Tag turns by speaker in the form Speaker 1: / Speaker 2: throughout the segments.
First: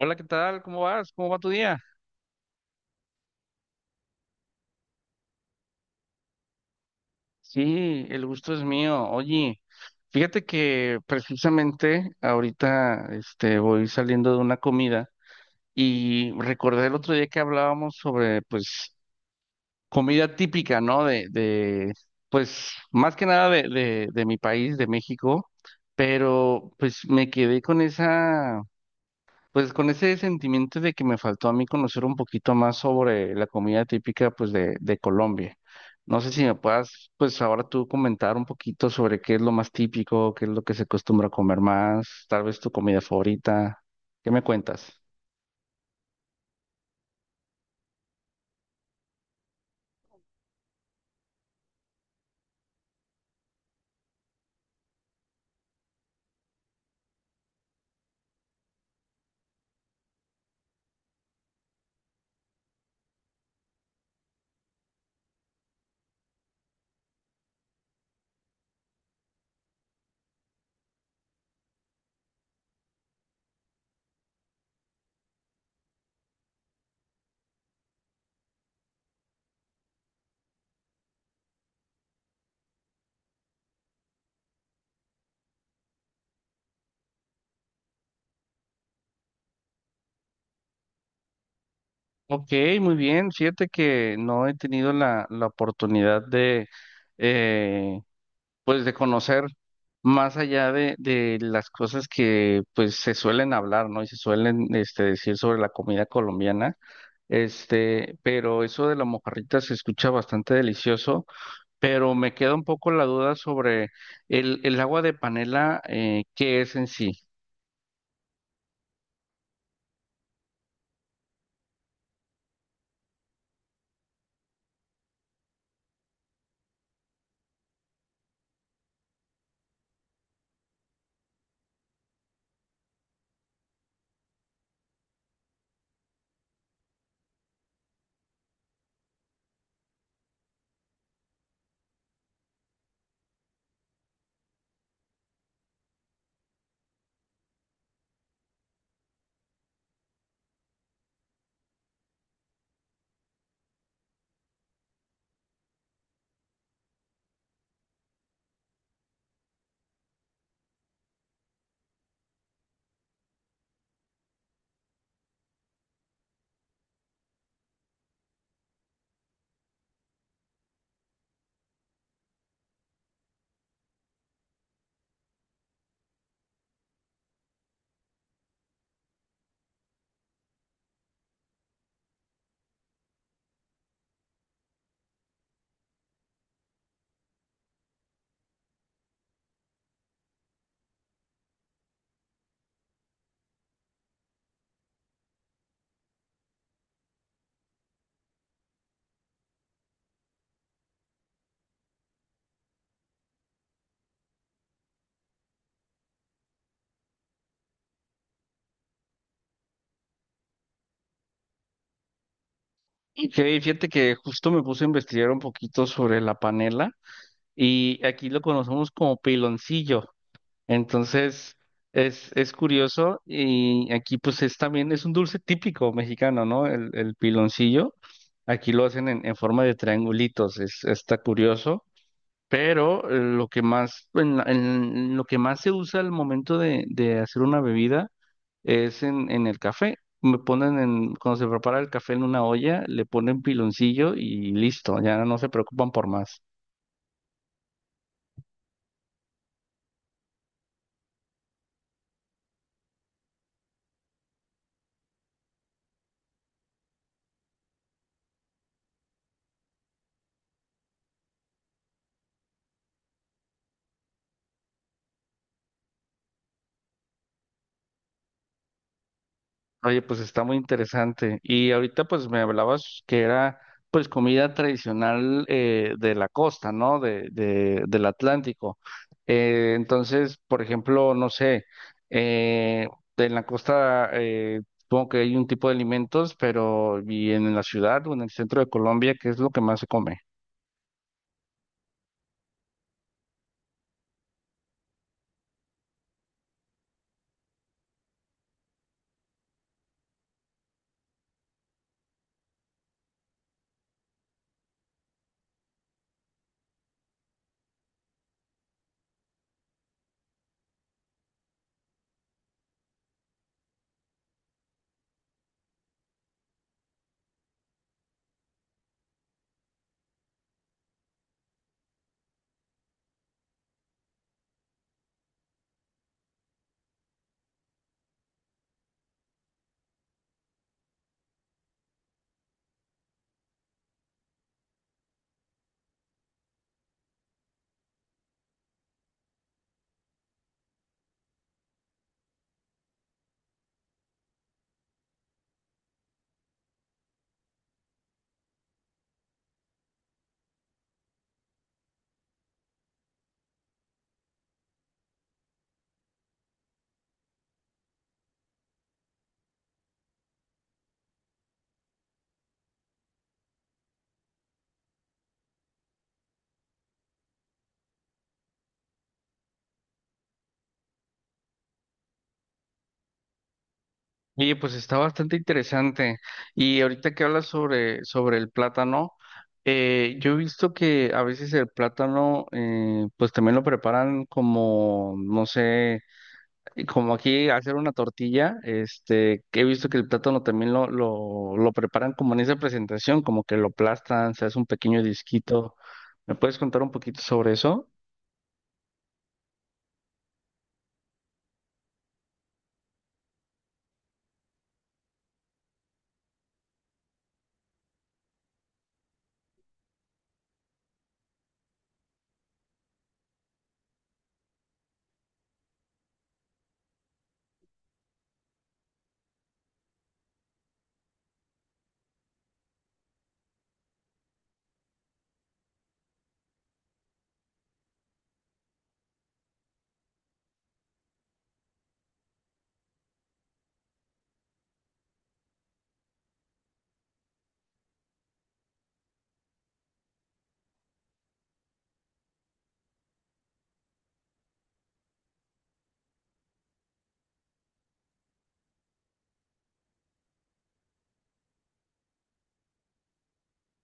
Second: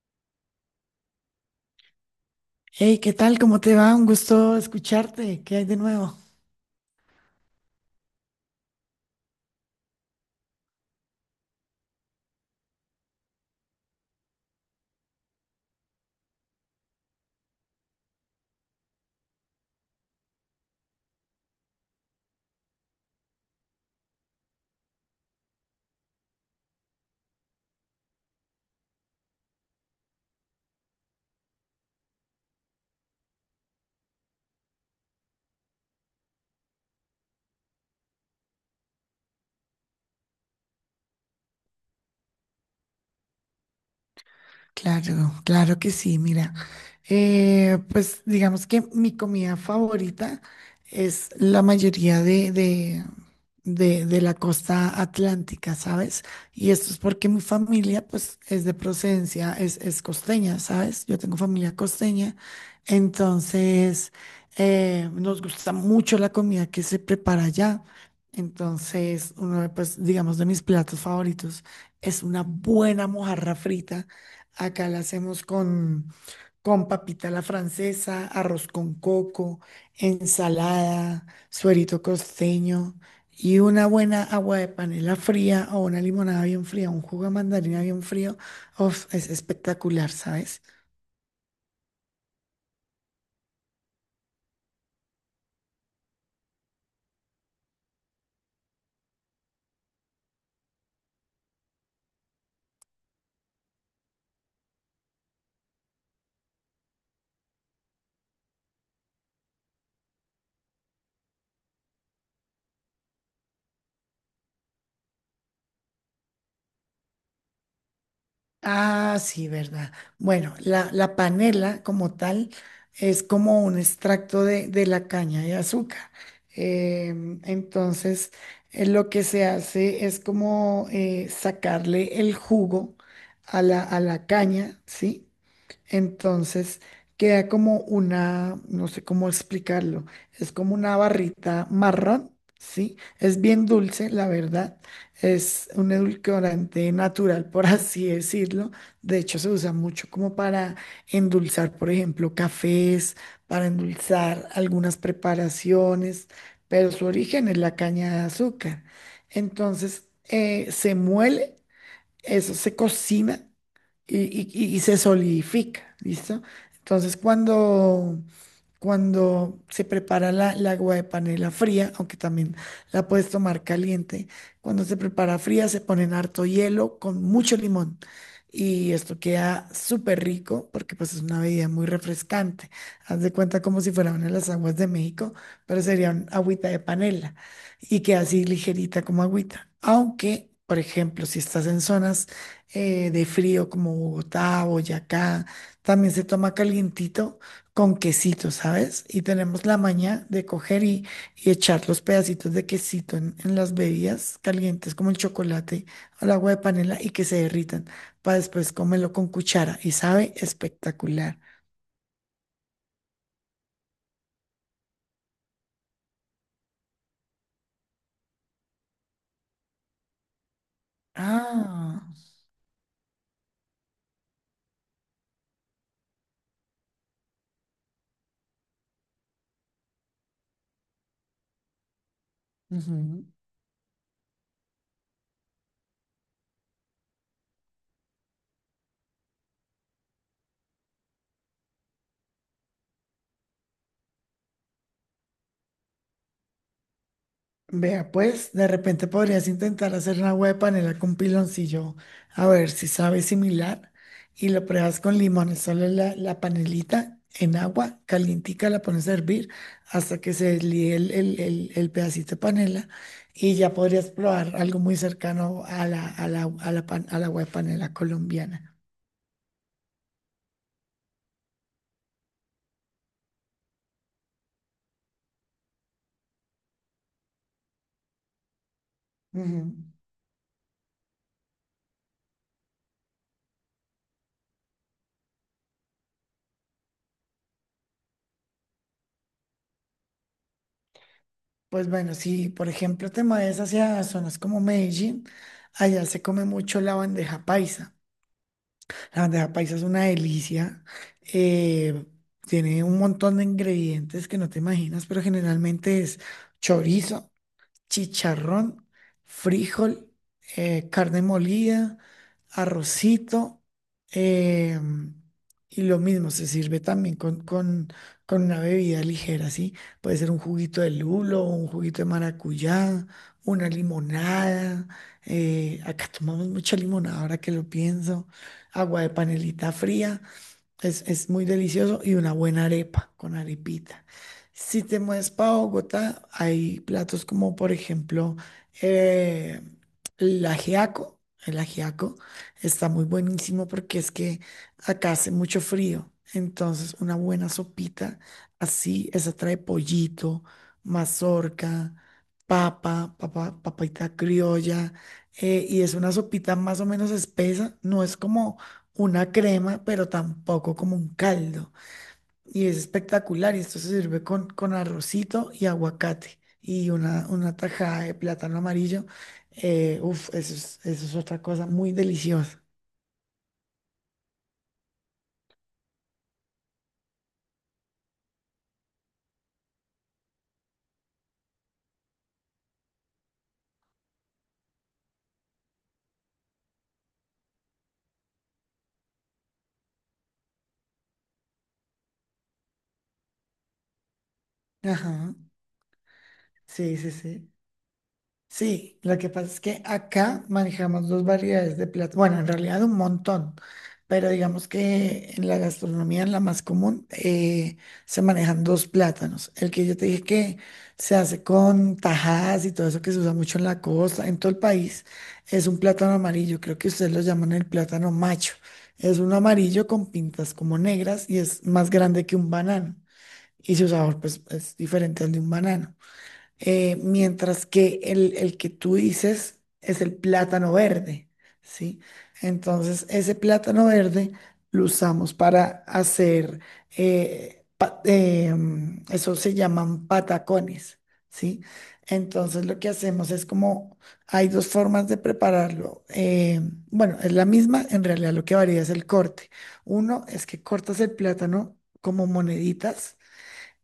Speaker 1: Hola, ¿qué tal? ¿Cómo vas? ¿Cómo va tu día?
Speaker 2: Hey, ¿qué tal? ¿Cómo te va? Un gusto escucharte. ¿Qué hay de nuevo?
Speaker 1: Sí, el gusto es mío. Oye, fíjate que precisamente ahorita voy saliendo de una comida y recordé el otro día que hablábamos sobre comida típica, ¿no? De pues más que nada de mi país, de México, pero pues me quedé con esa Pues con ese sentimiento de que me faltó a mí conocer un poquito más sobre la comida típica pues de Colombia. No sé si me puedas pues ahora tú comentar un poquito sobre qué es lo más típico, qué es lo que se acostumbra a comer más, tal vez tu comida favorita. ¿Qué me cuentas?
Speaker 2: Claro, claro que sí, mira. Pues digamos que mi comida favorita es la mayoría de la costa atlántica, ¿sabes? Y esto es porque mi familia pues es de procedencia, es costeña, ¿sabes? Yo tengo familia costeña. Entonces nos gusta mucho la comida que se prepara allá. Entonces, uno de, pues, digamos, de mis platos favoritos es una buena mojarra frita. Acá la hacemos con papita a la francesa, arroz con coco, ensalada, suerito costeño y una buena agua de panela fría o una limonada bien fría, un jugo de mandarina bien frío. Uf, es espectacular, ¿sabes?
Speaker 1: Ok, muy bien. Fíjate que no he tenido la oportunidad de, eh, pues, de conocer más allá de las cosas que, pues, se suelen hablar, ¿no? Y se suelen, decir sobre la comida colombiana. Pero eso de la mojarrita se escucha bastante delicioso, pero me queda un poco la duda sobre el agua de panela, ¿qué es en sí?
Speaker 2: Ah, sí, verdad. Bueno, la panela como tal es como un extracto de la caña de azúcar. Entonces, lo que se hace es como sacarle el jugo a la caña, ¿sí? Entonces queda como una, no sé cómo explicarlo, es como una barrita marrón, ¿sí? Es bien dulce, la verdad. Es un edulcorante natural, por así decirlo. De hecho, se usa mucho como para endulzar, por ejemplo, cafés, para endulzar algunas preparaciones, pero su origen es la caña de azúcar. Entonces, se muele, eso se cocina y, y se solidifica, ¿listo? Entonces, cuando, cuando se prepara la, el agua de panela fría, aunque también la puedes tomar caliente, cuando se prepara fría se ponen harto hielo con mucho limón. Y esto queda súper rico porque pues es una bebida muy refrescante. Haz de cuenta como si fuera una de las aguas de México, pero sería un agüita de panela y queda así ligerita como agüita. Aunque, por ejemplo, si estás en zonas de frío como Bogotá, Boyacá, también se toma calientito con quesito, ¿sabes? Y tenemos la maña de coger y echar los pedacitos de quesito en las bebidas calientes como el chocolate al agua de panela y que se derritan para después comerlo con cuchara y sabe espectacular.
Speaker 1: Y que fíjate que justo me puse a investigar un poquito sobre la panela y aquí lo conocemos como piloncillo. Entonces,
Speaker 2: Ah.
Speaker 1: es curioso y aquí pues es también, es un dulce típico mexicano, ¿no? El piloncillo. Aquí lo hacen en forma de triangulitos, es, está curioso. Pero lo que más, en lo que más se usa al momento de hacer una bebida es en el café. Me ponen en, cuando se prepara el café en una olla, le ponen piloncillo y listo, ya no se preocupan por más.
Speaker 2: Vea, pues, de repente podrías intentar hacer una huepa de panela con piloncillo, a ver si sabe similar, y lo pruebas con limón, solo la, la panelita en agua calientica, la pones a hervir hasta que se deslíe el, el pedacito de panela, y ya podrías probar algo muy cercano a la, a la, a la, pan- a la huepa de panela colombiana.
Speaker 1: Oye, pues está muy interesante. Y ahorita pues me hablabas que era pues comida tradicional de la costa, ¿no? Del Atlántico.
Speaker 2: Ujú.
Speaker 1: Entonces, por ejemplo, no sé, eh, en la costa supongo que hay un tipo de alimentos, pero y en la ciudad o en el centro de Colombia, ¿qué es lo que más se come?
Speaker 2: Pues bueno, si por ejemplo te mueves hacia zonas como Medellín, allá se come mucho la bandeja paisa. La bandeja paisa es una delicia. eh, Tiene un montón de ingredientes que no te imaginas, pero generalmente es chorizo, chicharrón, frijol, carne molida, arrocito. eh, y lo mismo se sirve también con, con una bebida ligera, ¿sí? Puede ser un juguito de lulo, un juguito de maracuyá, una limonada. Acá tomamos mucha limonada ahora que lo pienso. Agua de panelita fría. Es muy delicioso y una buena arepa con arepita. Si te mueves para Bogotá, hay platos como, por ejemplo, eh, el ajiaco. El ajiaco está muy buenísimo porque es que acá hace mucho frío. Entonces, una buena sopita así, esa trae pollito, mazorca, papa, papa, papita criolla. Y es una sopita más o menos espesa. No es como una crema, pero tampoco como un caldo. Y es espectacular. Y esto se sirve con arrocito y aguacate y una tajada de plátano amarillo. Uf, eso es otra cosa muy deliciosa.
Speaker 1: Oye, pues está bastante interesante. Y ahorita que hablas sobre el plátano, yo he visto que a veces el plátano, pues también lo preparan como, no sé, como aquí hacer una tortilla, que he visto que el plátano también lo preparan como en esa presentación, como que lo aplastan, se hace un pequeño
Speaker 2: Ajá.
Speaker 1: disquito. ¿Me puedes contar un
Speaker 2: Sí, sí,
Speaker 1: poquito
Speaker 2: sí.
Speaker 1: sobre eso?
Speaker 2: Sí, lo que pasa es que acá manejamos dos variedades de platos, bueno, en realidad un montón, pero digamos que en la gastronomía, en la más común, se manejan dos plátanos. El que yo te dije que se hace con tajadas y todo eso que se usa mucho en la costa, en todo el país, es un plátano amarillo, creo que ustedes lo llaman el plátano macho. Es un amarillo con pintas como negras y es más grande que un banano y su sabor pues es diferente al de un banano. Mientras que el que tú dices es el plátano verde, ¿sí? Entonces, ese plátano verde lo usamos para hacer, eso se llaman patacones, ¿sí? Entonces, lo que hacemos es como, hay dos formas de prepararlo. Bueno, es la misma, en realidad lo que varía es el corte. Uno es que cortas el plátano como moneditas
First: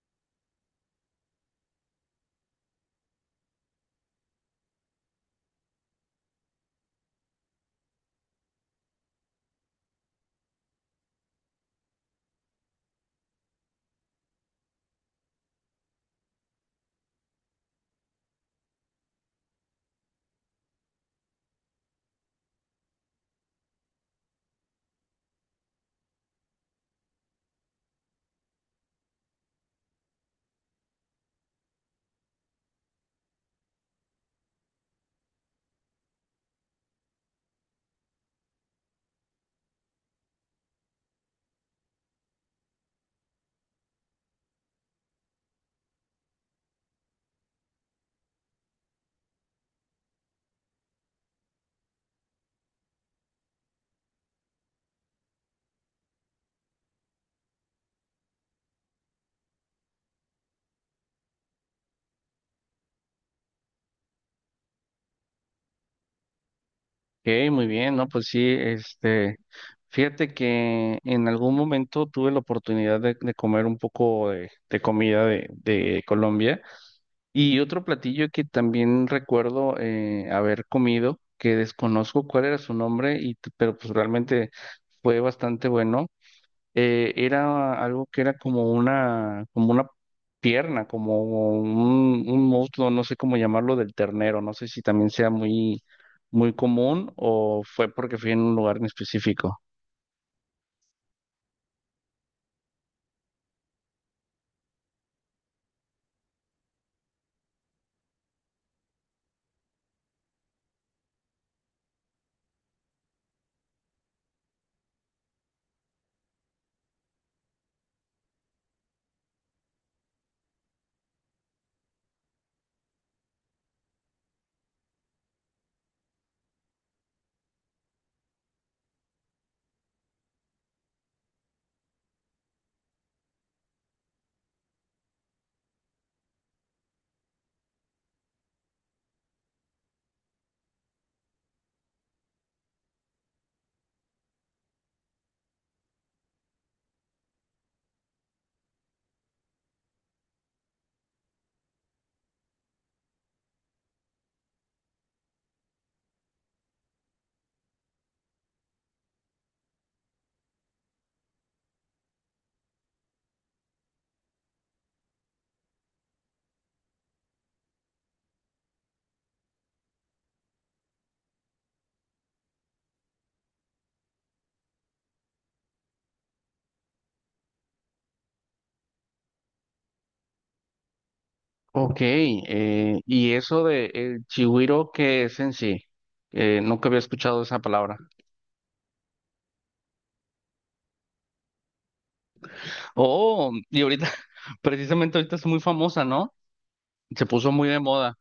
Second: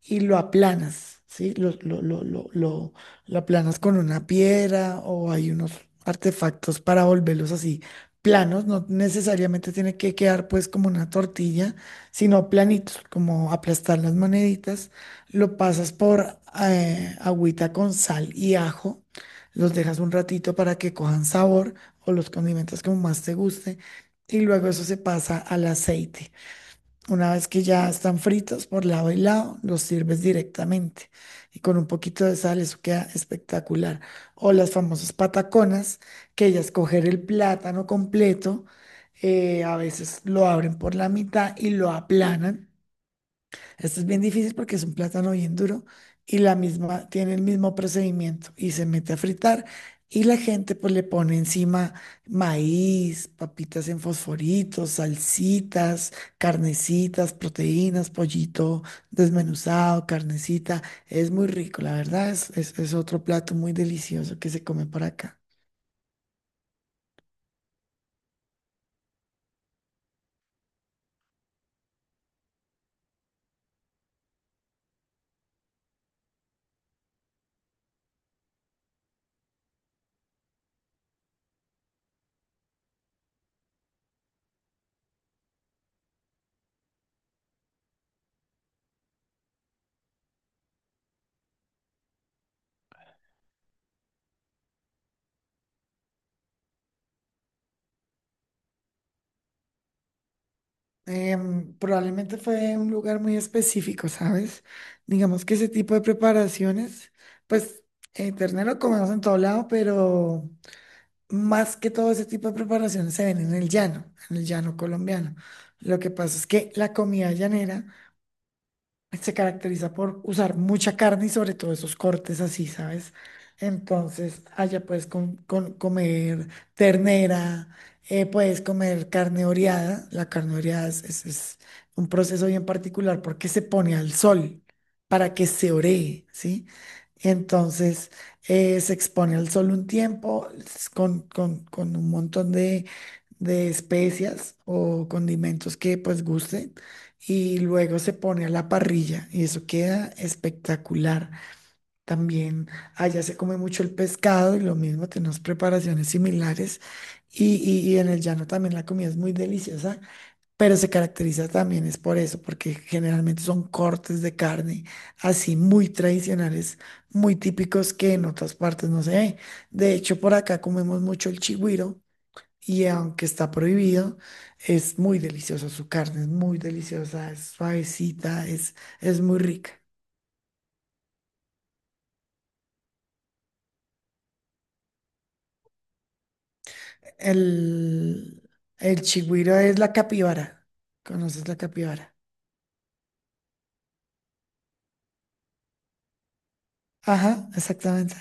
Speaker 2: y lo aplanas, ¿sí? Lo aplanas con una piedra o hay unos artefactos para volverlos así planos, no necesariamente tiene que quedar pues como una tortilla, sino planitos, como aplastar las moneditas, lo pasas por agüita con sal y ajo, los dejas un ratito para que cojan sabor o los condimentos como más te guste y luego eso se pasa al aceite. Una vez que ya están fritos por lado y lado, los sirves directamente y con un poquito de sal, eso queda espectacular. O las famosas pataconas, que ya es coger el plátano completo, a veces lo abren por la mitad y lo aplanan. Esto es bien difícil porque es un plátano bien duro y la misma, tiene el mismo procedimiento y se mete a fritar y la gente pues le pone encima maíz, papitas en fosforitos, salsitas, carnecitas, proteínas, pollito desmenuzado, carnecita. Es muy rico, la verdad, es es otro plato muy delicioso que se come por acá.
Speaker 1: Ok, muy bien, ¿no? Pues sí, fíjate que en algún momento tuve la oportunidad de comer un poco de comida de Colombia y otro platillo que también recuerdo haber comido, que desconozco cuál era su nombre, pero pues realmente fue bastante bueno, era algo que era como una pierna, como un muslo, no sé cómo llamarlo, del ternero, no sé si también sea muy, muy común o fue porque fui en un lugar en específico.
Speaker 2: Probablemente fue un lugar muy específico, ¿sabes? Digamos que ese tipo de preparaciones, pues ternero comemos en todo lado, pero más que todo ese tipo de preparaciones se ven en el llano colombiano. Lo que pasa es que la comida llanera se caracteriza por usar mucha carne y sobre todo esos cortes así, ¿sabes? Entonces, allá puedes comer ternera, puedes comer carne oreada. La carne oreada es un proceso bien particular porque se pone al sol para que se oree, ¿sí? Entonces, se expone al sol un tiempo con, con un montón de especias o condimentos que pues guste y luego se pone a la parrilla y eso queda espectacular. También allá se come mucho el pescado y lo mismo, tenemos preparaciones similares y, y en el llano también la comida es muy deliciosa, pero se caracteriza también es por eso, porque generalmente son cortes de carne así muy tradicionales, muy típicos que en otras partes no se ve. De hecho, por acá comemos mucho el chigüiro y aunque está prohibido, es muy deliciosa su carne, es muy deliciosa, es suavecita, es muy rica.
Speaker 1: Ok, y eso de el chigüiro, ¿qué es en sí? Nunca había escuchado esa palabra.
Speaker 2: El, el chigüiro es la capibara. ¿Conoces la capibara?
Speaker 1: Oh, y ahorita, precisamente ahorita es muy famosa, ¿no? Se
Speaker 2: Ajá,
Speaker 1: puso muy de
Speaker 2: exactamente.
Speaker 1: moda.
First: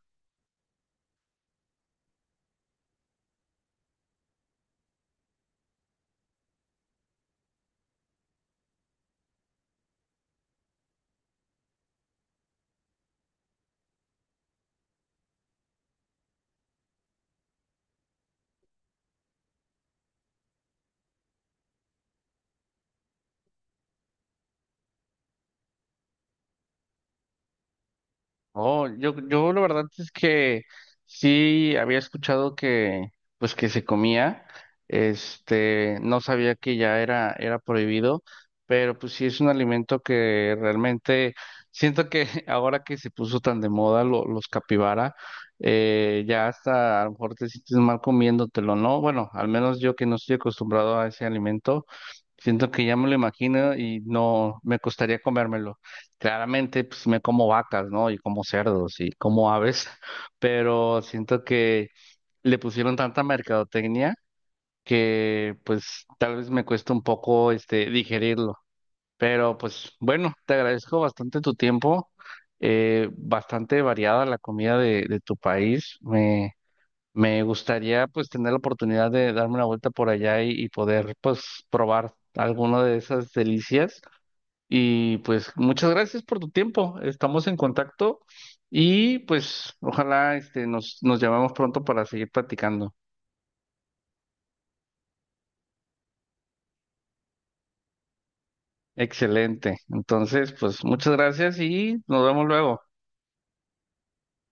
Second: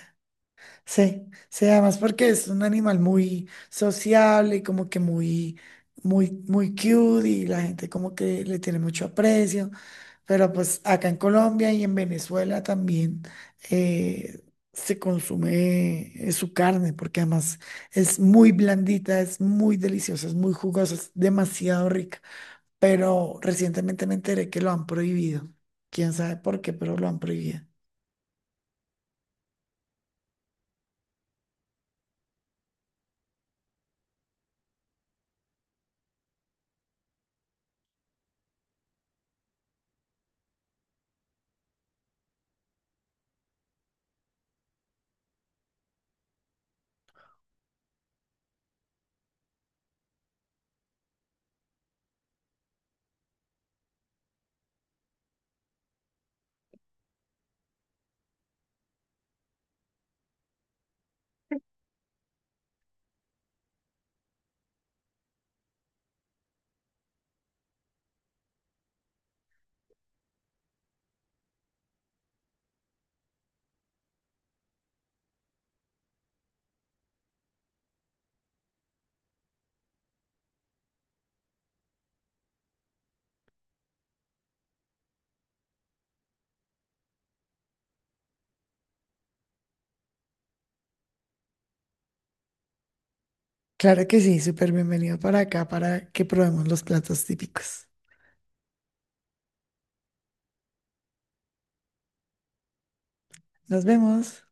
Speaker 2: Sí, sí, además porque es un animal muy sociable y como que muy, muy, muy cute y la gente como que le tiene mucho aprecio. Pero pues acá en Colombia y en Venezuela también eh, se consume su carne, porque además es muy blandita, es muy deliciosa, es muy jugosa, es demasiado rica. Pero recientemente me enteré que lo han prohibido. Quién sabe por qué, pero lo han prohibido.
Speaker 1: Oh, yo la verdad es que sí había escuchado pues que se comía, no sabía que ya era prohibido, pero pues sí es un alimento que realmente siento que ahora que se puso tan de moda los capibara, ya hasta a lo mejor te sientes mal comiéndotelo, ¿no? Bueno, al menos yo que no estoy acostumbrado a ese alimento, siento que ya me lo imagino y no me costaría comérmelo. Claramente, pues me como vacas, ¿no? Y como cerdos y como aves, pero siento que le pusieron tanta mercadotecnia que pues tal vez me cuesta un poco digerirlo. Pero pues bueno, te agradezco bastante tu tiempo, bastante variada la comida de tu país. Me gustaría pues tener la oportunidad de darme una vuelta por allá y poder pues probar alguna de esas delicias. Y pues muchas gracias por tu tiempo. Estamos en contacto y pues ojalá nos llamemos pronto para seguir platicando.
Speaker 2: Claro que sí, súper bienvenido para acá para que probemos los platos típicos.
Speaker 1: Excelente. Entonces, pues muchas gracias y nos vemos luego.
Speaker 2: Nos vemos.